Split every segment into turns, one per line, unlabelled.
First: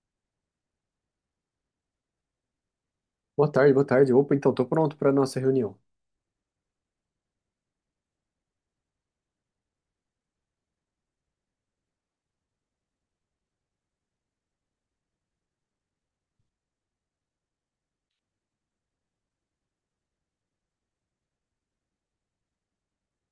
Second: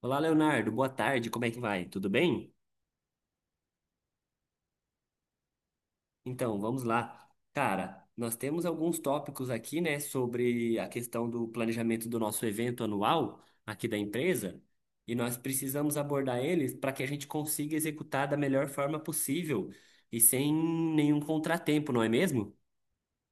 Olá, Leonardo. Boa tarde. Como é que vai? Tudo bem?
Boa tarde, boa tarde. Opa, então, estou pronto para a nossa reunião.
Então, vamos lá. Cara, nós temos alguns tópicos aqui, né, sobre a questão do planejamento do nosso evento anual aqui da empresa, e nós precisamos abordar eles para que a gente consiga executar da melhor forma possível e sem nenhum contratempo, não é mesmo?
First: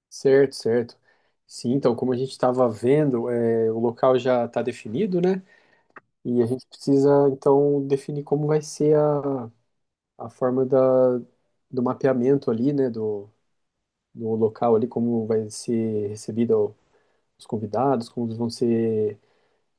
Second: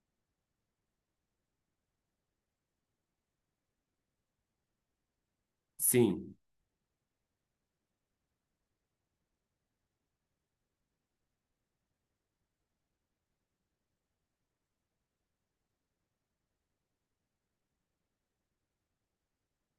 Certo, certo. Sim, então, como a gente estava vendo, o local já está definido, né?
Sim.
E a gente precisa, então, definir como vai ser a forma do mapeamento ali, né? Do local ali, como vai ser recebido os convidados, como eles vão ser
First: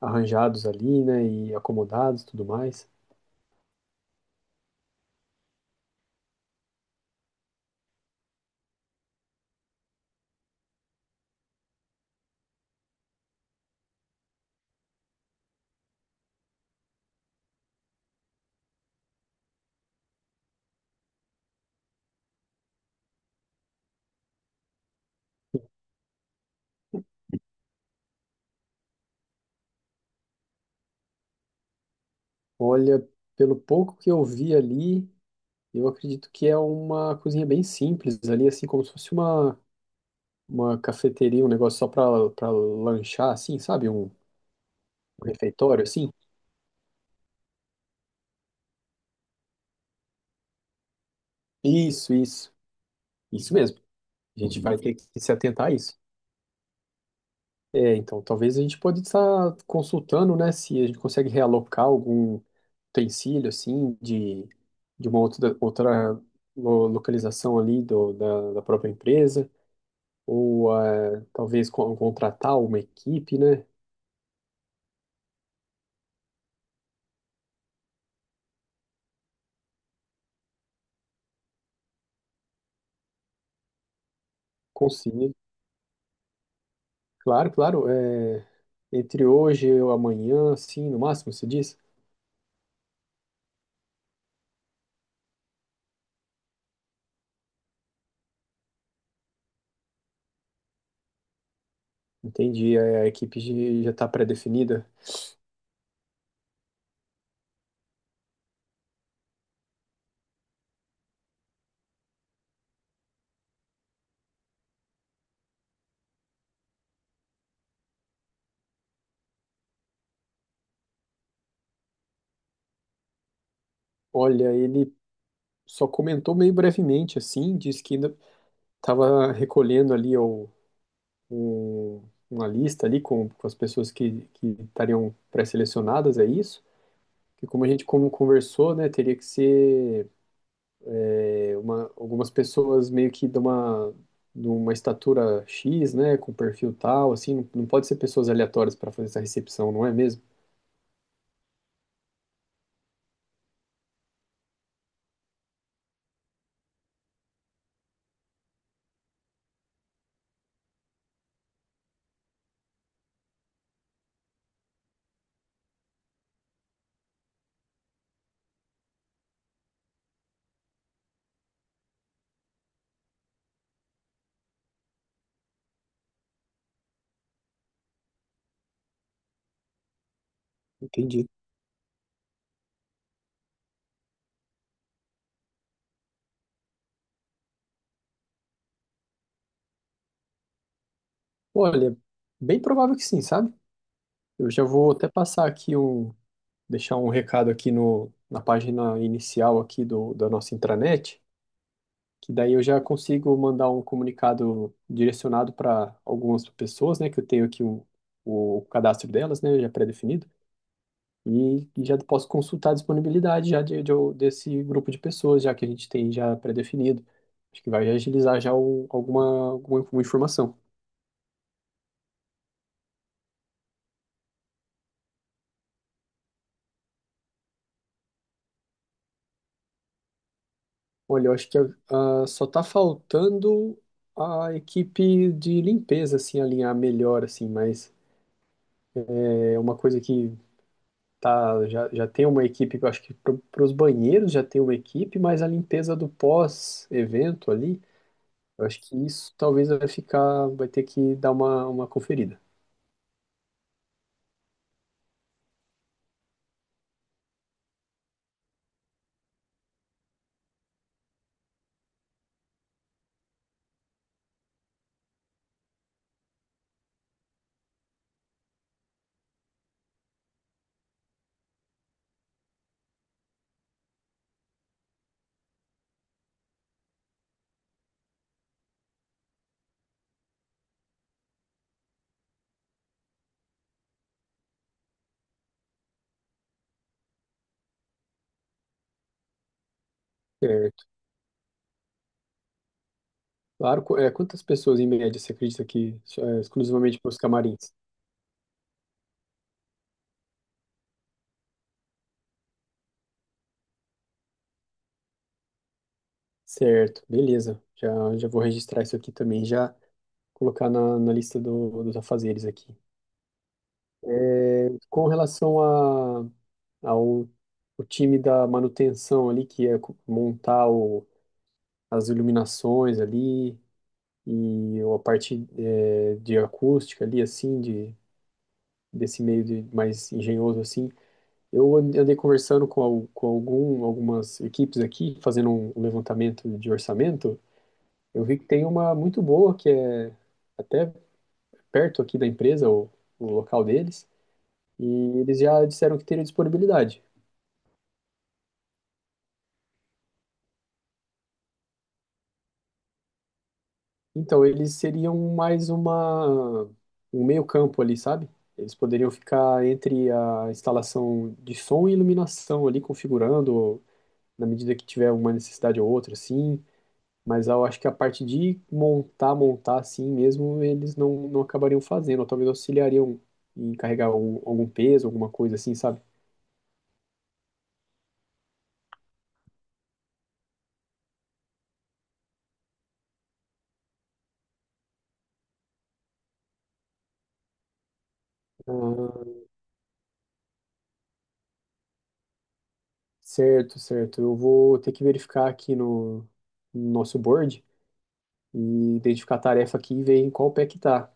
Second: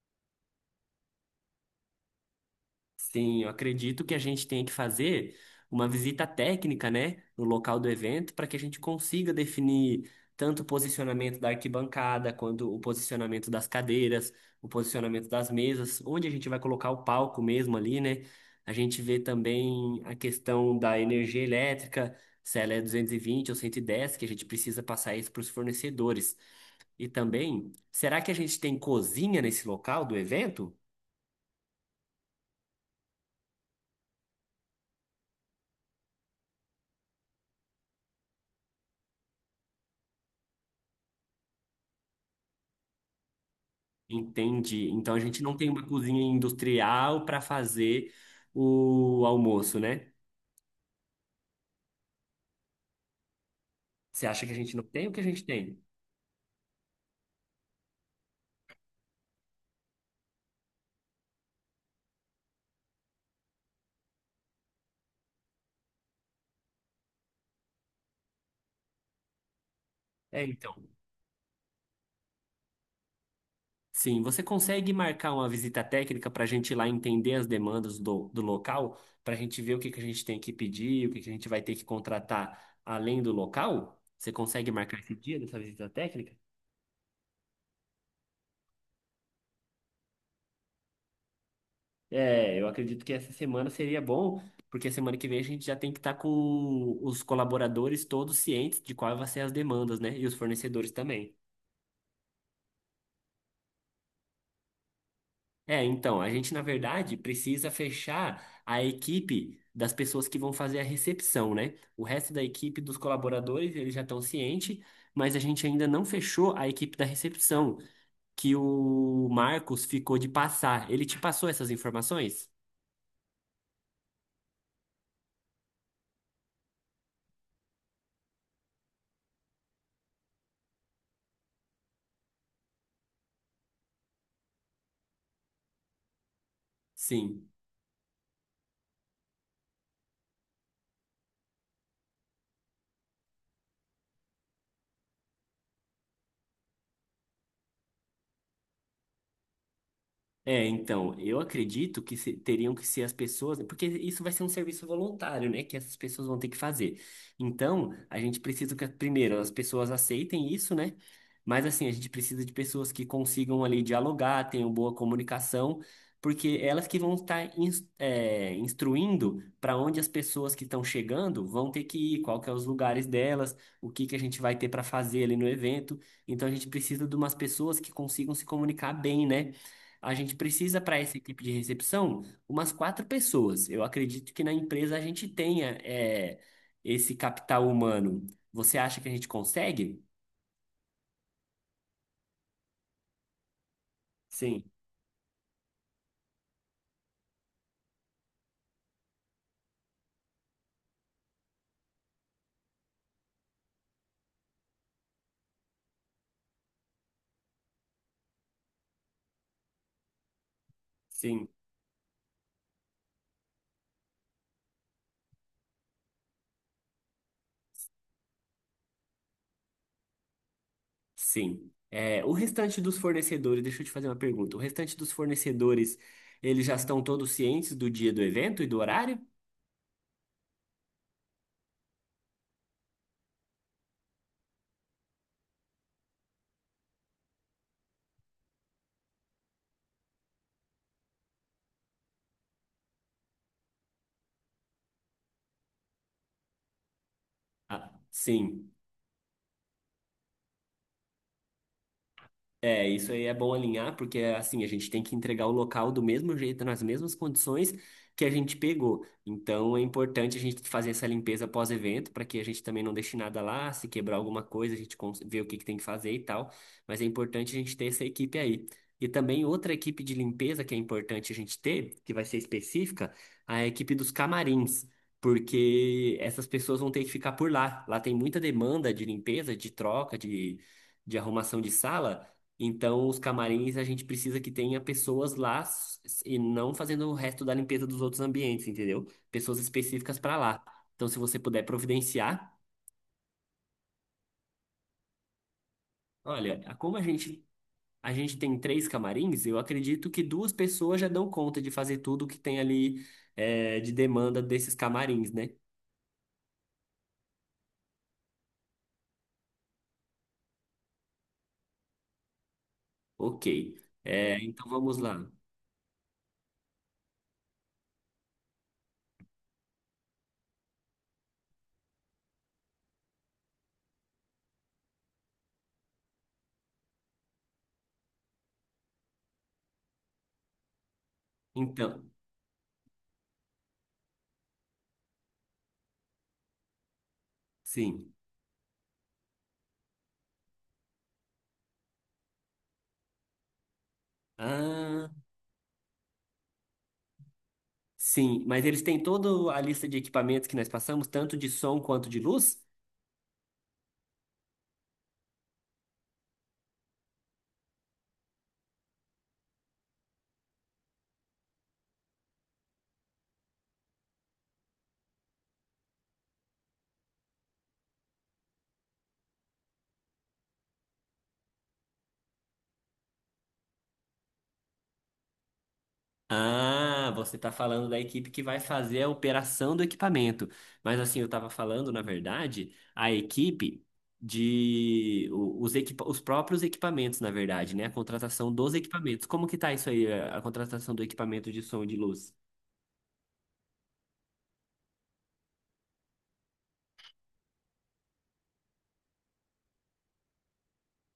arranjados ali, né? E acomodados e tudo mais.
Sim, eu acredito que a gente tenha que fazer uma visita técnica, né, no local do evento, para que a gente consiga definir tanto o posicionamento da arquibancada, quanto o posicionamento das cadeiras, o posicionamento das mesas, onde a gente vai colocar o palco mesmo ali, né? A gente vê também a questão da energia elétrica, se ela é 220 ou 110, que a gente precisa passar isso para os fornecedores. E também, será que a gente tem cozinha nesse local do evento?
Olha, pelo pouco que eu vi ali, eu acredito que é uma cozinha bem simples ali, assim como se fosse uma cafeteria, um negócio só pra lanchar, assim, sabe? Um
Entendi. Então a gente não tem uma
refeitório, assim.
cozinha industrial para fazer o almoço, né?
Isso, isso. Isso mesmo.
Você
A
acha que a
gente
gente
vai
não
ter
tem o que
que
a
se
gente
atentar a
tem?
isso. É, então, talvez a gente pode estar consultando, né? Se a gente consegue realocar algum utensílio, assim, de uma outra localização ali da própria empresa.
É, então.
Ou talvez contratar uma equipe, né?
Sim, você consegue marcar uma visita técnica para a gente ir lá entender as demandas do local, para a gente ver o que que a gente tem que pedir, o que que a gente vai ter que contratar além do local? Você consegue marcar esse
Conseguir.
dia dessa visita técnica?
Claro, claro. Entre hoje e amanhã, assim, no máximo, se diz?
É, eu acredito que essa semana seria bom, porque semana que vem a gente já tem que estar com os colaboradores todos cientes de quais vão ser as demandas, né? E os fornecedores também.
Entendi, a equipe já está pré-definida.
É, então, a gente, na verdade, precisa fechar a equipe das pessoas que vão fazer a recepção, né? O resto da equipe dos colaboradores, eles já estão cientes, mas a gente ainda não fechou a equipe da recepção, que o Marcos ficou de passar. Ele te passou essas informações?
Olha, ele só comentou meio brevemente, assim, disse que ainda estava recolhendo ali o- uma lista ali com as pessoas que estariam pré-selecionadas, é isso? Que
Sim.
como a gente como conversou, né, teria que ser algumas pessoas meio que de de uma estatura X, né, com perfil tal, assim, não, não pode ser pessoas aleatórias para fazer essa recepção, não é mesmo?
É, então, eu acredito que teriam que ser as pessoas, porque isso vai ser um serviço voluntário, né, que essas pessoas vão ter que fazer. Então, a gente precisa que, primeiro, as pessoas aceitem isso, né? Mas, assim, a gente precisa de pessoas que consigam ali dialogar, tenham boa comunicação, porque elas que vão estar instruindo para onde as pessoas que estão chegando vão ter que ir, qual que é os lugares delas, o que que a gente vai ter para fazer ali no evento. Então, a gente precisa de umas pessoas que consigam se comunicar bem, né? A gente precisa para essa
Entendi.
equipe de recepção umas quatro pessoas. Eu acredito que na empresa a gente tenha esse capital humano. Você acha que a gente consegue?
Olha, bem provável que sim, sabe? Eu
Sim,
já vou até passar deixar um recado aqui no, na página inicial aqui da nossa intranet, que daí eu já consigo mandar um comunicado direcionado para algumas pessoas, né, que eu tenho aqui o cadastro delas, né, já pré-definido,
sim,
e, já posso consultar a disponibilidade já desse grupo de pessoas, já que a gente tem já pré-definido. Acho que vai agilizar já alguma informação.
sim. É, o restante dos fornecedores, deixa eu te fazer uma pergunta. O restante dos fornecedores, eles já estão todos cientes do dia do evento e do horário?
Olha, eu acho que só tá faltando a equipe de limpeza, assim, alinhar melhor, assim, mas é uma coisa que tá, já, já tem uma equipe, eu acho que para os banheiros já tem uma equipe, mas a limpeza do pós-evento ali,
Ah,
eu
sim.
acho que isso talvez vai ficar, vai ter que dar uma conferida.
É, isso aí é bom alinhar, porque assim, a gente tem que entregar o local do mesmo jeito, nas mesmas condições que a gente pegou. Então é importante a gente fazer essa limpeza pós-evento, para que a gente também não deixe nada lá, se quebrar alguma coisa, a gente vê o que que tem que fazer e tal. Mas é importante a gente ter essa equipe aí. E também outra equipe de limpeza que é importante a gente ter, que vai ser específica, a equipe dos camarins. Porque essas pessoas vão ter que ficar por lá. Lá tem muita demanda de limpeza, de troca, de arrumação de sala. Então, os camarins a gente precisa que tenha pessoas lá e não fazendo o resto da limpeza dos outros ambientes, entendeu? Pessoas específicas para lá.
Certo.
Então, se você puder providenciar,
Claro, quantas pessoas em média você acredita que é,
olha, como
exclusivamente
a
para os
gente
camarins?
tem três camarins, eu acredito que duas pessoas já dão conta de fazer tudo que tem ali de demanda desses camarins, né?
Certo, beleza. Já, já vou registrar isso aqui também, já colocar na lista dos afazeres aqui.
Ok. É, então vamos
Com
lá.
relação ao o time da manutenção ali, que é montar as iluminações ali e a parte de acústica ali, assim, desse meio de mais engenhoso assim. Eu
Então,
andei conversando com algumas equipes aqui, fazendo um levantamento de orçamento.
sim.
Eu vi que tem uma muito boa, que é até perto aqui da empresa, o local deles. E
Ah,
eles já disseram que teriam disponibilidade.
sim. Mas eles têm toda a lista de equipamentos que nós passamos, tanto de som quanto de luz?
Então, eles seriam mais um meio-campo ali, sabe? Eles poderiam ficar entre a instalação de som e iluminação ali, configurando na medida que tiver uma necessidade ou outra, sim. Mas eu acho que a parte de montar, montar assim mesmo, eles não, não acabariam fazendo, ou talvez auxiliariam em carregar algum peso, alguma coisa assim, sabe?
Ah, você está falando da equipe que vai fazer a operação do equipamento. Mas assim, eu estava falando, na verdade, a equipe de os próprios equipamentos, na verdade, né? A contratação dos equipamentos. Como
Ah,
que tá isso aí, a contratação do equipamento de som e de luz?
certo, certo. Eu vou ter que verificar aqui no nosso board e identificar a tarefa aqui e ver em qual pé que tá.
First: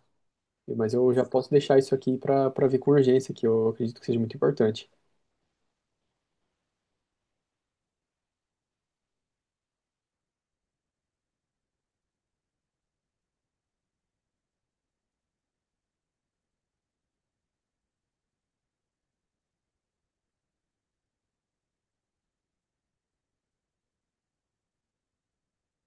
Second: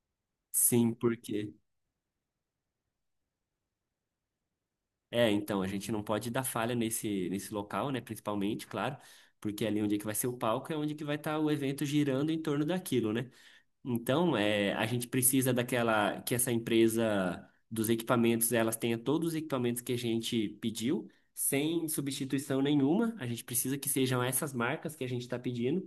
Mas
Sim,
eu já posso
porque
deixar isso aqui para ver com urgência, que eu acredito que seja muito importante.
é, então a gente não pode dar falha nesse local, né, principalmente, claro, porque ali onde é que vai ser o palco é onde que vai estar o evento girando em torno daquilo, né? Então, é, a gente precisa daquela que essa empresa dos equipamentos, elas tenha todos os equipamentos que a gente pediu, sem substituição nenhuma. A gente precisa que sejam essas marcas que a gente está pedindo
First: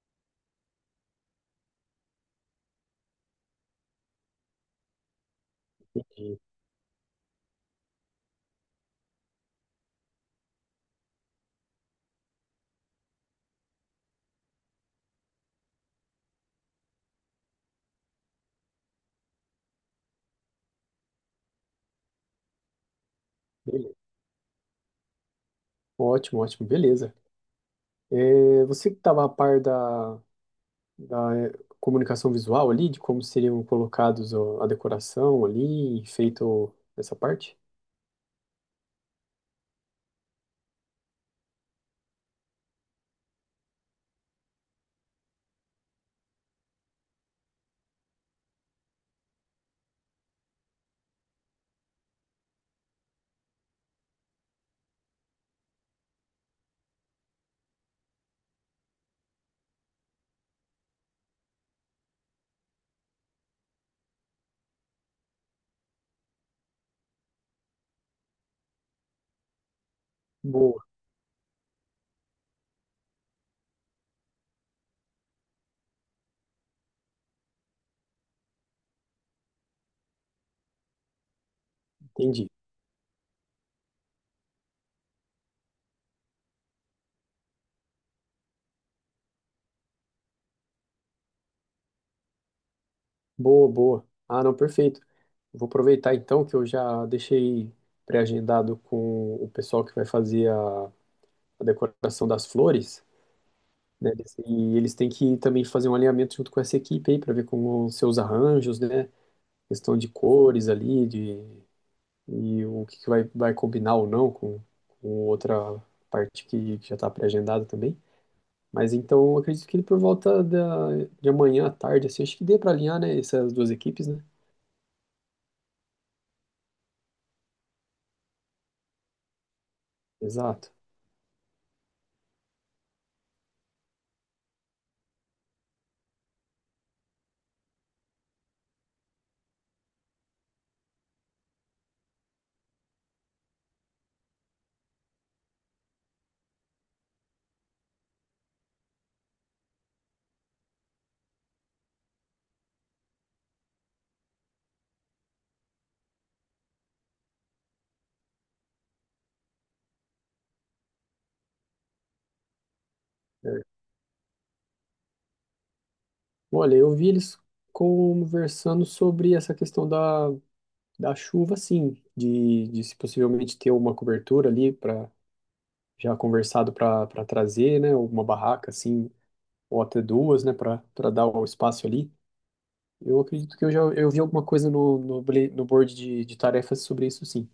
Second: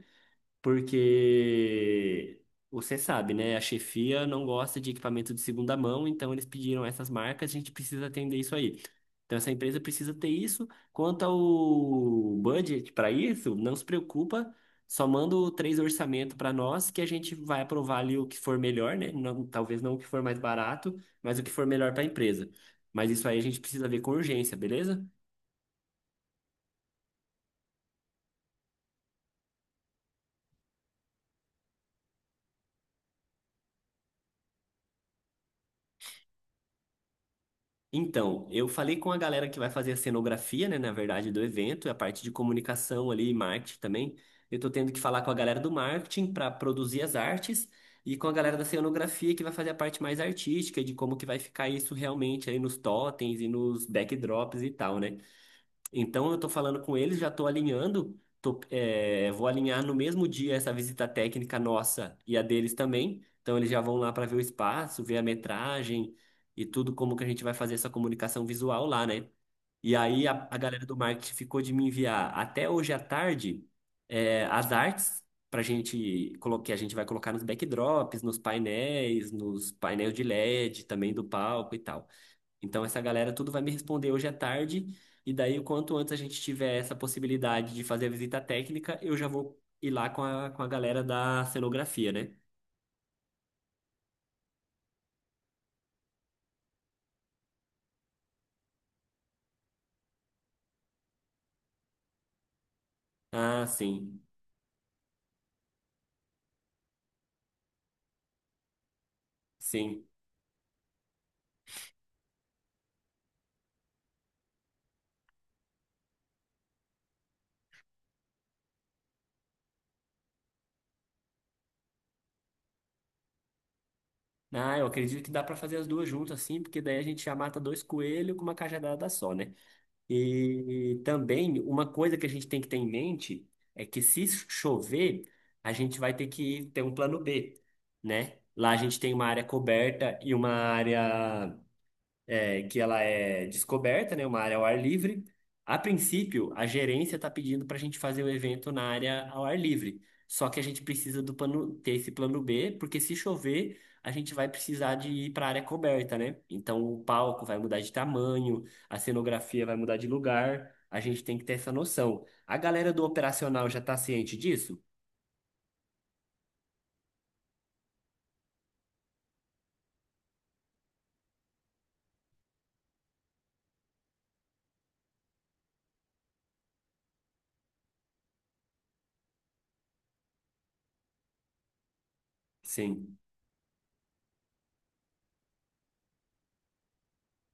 porque você sabe, né? A chefia não gosta de equipamento de segunda mão, então
E,
eles pediram essas marcas, a gente precisa atender isso aí. Então essa empresa precisa ter isso. Quanto ao budget para isso, não se preocupa, só manda o três orçamento para nós que a gente vai aprovar ali o que for melhor, né? Não- talvez não o que for mais barato, mas o que for melhor para a empresa. Mas isso aí a gente precisa
Beleza.
ver com urgência, beleza?
Ótimo, ótimo, beleza. É, você que estava a par da comunicação visual ali, de como seriam colocados ó, a decoração ali, feito essa parte?
Então, eu falei com a galera que vai fazer a cenografia, né, na verdade, do evento, a parte de comunicação ali e marketing também. Eu tô tendo que falar com a galera do marketing para produzir as artes e com a galera da cenografia que vai fazer a parte mais artística de como que vai ficar isso realmente aí nos totens e nos backdrops e tal, né? Então eu estou falando com eles, já estou alinhando, tô, vou alinhar no mesmo dia essa visita técnica nossa e a deles também. Então eles já vão lá para ver o espaço, ver a metragem e tudo como que a gente vai fazer essa comunicação visual lá, né? E aí a
Boa,
galera do marketing ficou de me enviar até hoje à tarde é, as artes para gente que a gente vai colocar nos backdrops, nos painéis de LED também do palco e tal.
entendi.
Então, essa galera tudo vai me responder hoje à tarde, e daí, o quanto antes a gente tiver essa possibilidade de fazer a visita técnica, eu já vou ir lá com a galera da cenografia, né?
Boa, boa. Ah, não, perfeito. Vou aproveitar então que eu já deixei pré-agendado com o pessoal que vai fazer a decoração das flores.
Ah,
Né?
sim,
E eles têm que também fazer um alinhamento junto com essa equipe aí para ver como os seus arranjos, né? Questão
sim.
de cores ali, de e o que que vai, vai combinar ou não com outra parte que já está pré-agendada também. Mas então eu acredito que por volta de amanhã à tarde, assim, acho que dê para alinhar, né, essas duas equipes, né?
Ah, eu acredito que dá para fazer as duas juntas, sim, porque daí a gente já mata dois coelhos com uma cajadada só, né?
Exato.
E também, uma coisa que a gente tem que ter em mente é que se chover, a gente vai ter que ter um plano B, né? Lá a gente tem uma área coberta e uma área. É, que ela é descoberta, né? Uma área ao ar livre. A princípio, a gerência está pedindo para a gente fazer o evento na área ao ar livre. Só que a gente precisa do plano, ter esse plano B, porque se chover, a gente vai precisar de ir para a área coberta, né? Então o palco vai mudar de tamanho, a cenografia vai mudar de lugar. A gente tem que ter essa noção. A galera do operacional já está ciente disso?
Olha, eu vi eles conversando sobre essa questão da chuva, sim, de se possivelmente ter uma cobertura ali para já conversado para trazer, né, uma barraca assim, ou até duas, né, para dar o espaço ali.
Sim.
Eu acredito que eu já eu vi alguma coisa no board de tarefas sobre isso, sim.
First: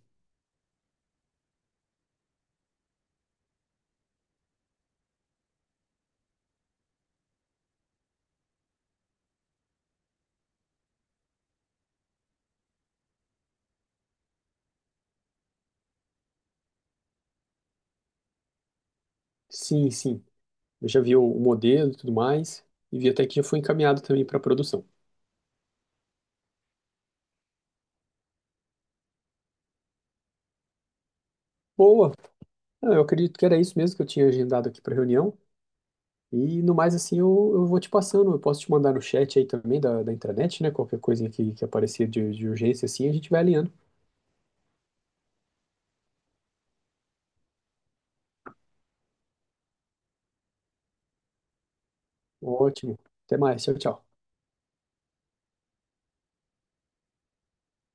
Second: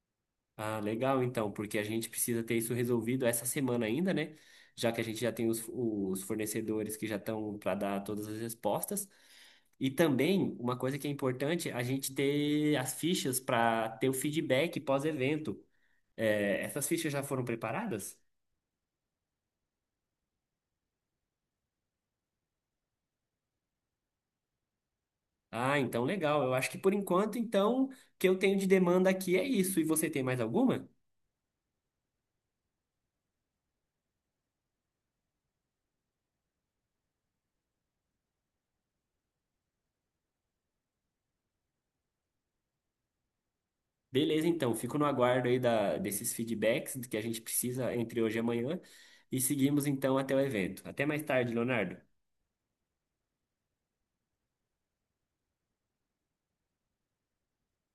Ah, legal então, porque a gente precisa ter isso resolvido essa semana ainda, né? Já que a gente já tem os fornecedores que já estão para dar todas as respostas. E também, uma coisa que é importante, a gente ter as fichas para ter o feedback pós-evento. É, essas fichas já foram preparadas?
Sim, sim. Eu já vi o modelo e tudo mais, e vi até que já foi encaminhado também para produção.
Ah, então legal. Eu acho que por enquanto, então, o que eu tenho de demanda aqui é isso. E você tem mais alguma?
Boa! Ah, eu acredito que era isso mesmo que eu tinha agendado aqui para reunião. E no mais, assim, eu vou te passando. Eu posso te mandar no chat aí também da intranet, né? Qualquer coisinha que aparecer de urgência, assim, a gente vai alinhando.
Beleza, então, fico no aguardo aí da, desses feedbacks que a gente precisa entre hoje e amanhã e seguimos então até o evento. Até mais tarde, Leonardo.
Ótimo. Até mais. Tchau, tchau.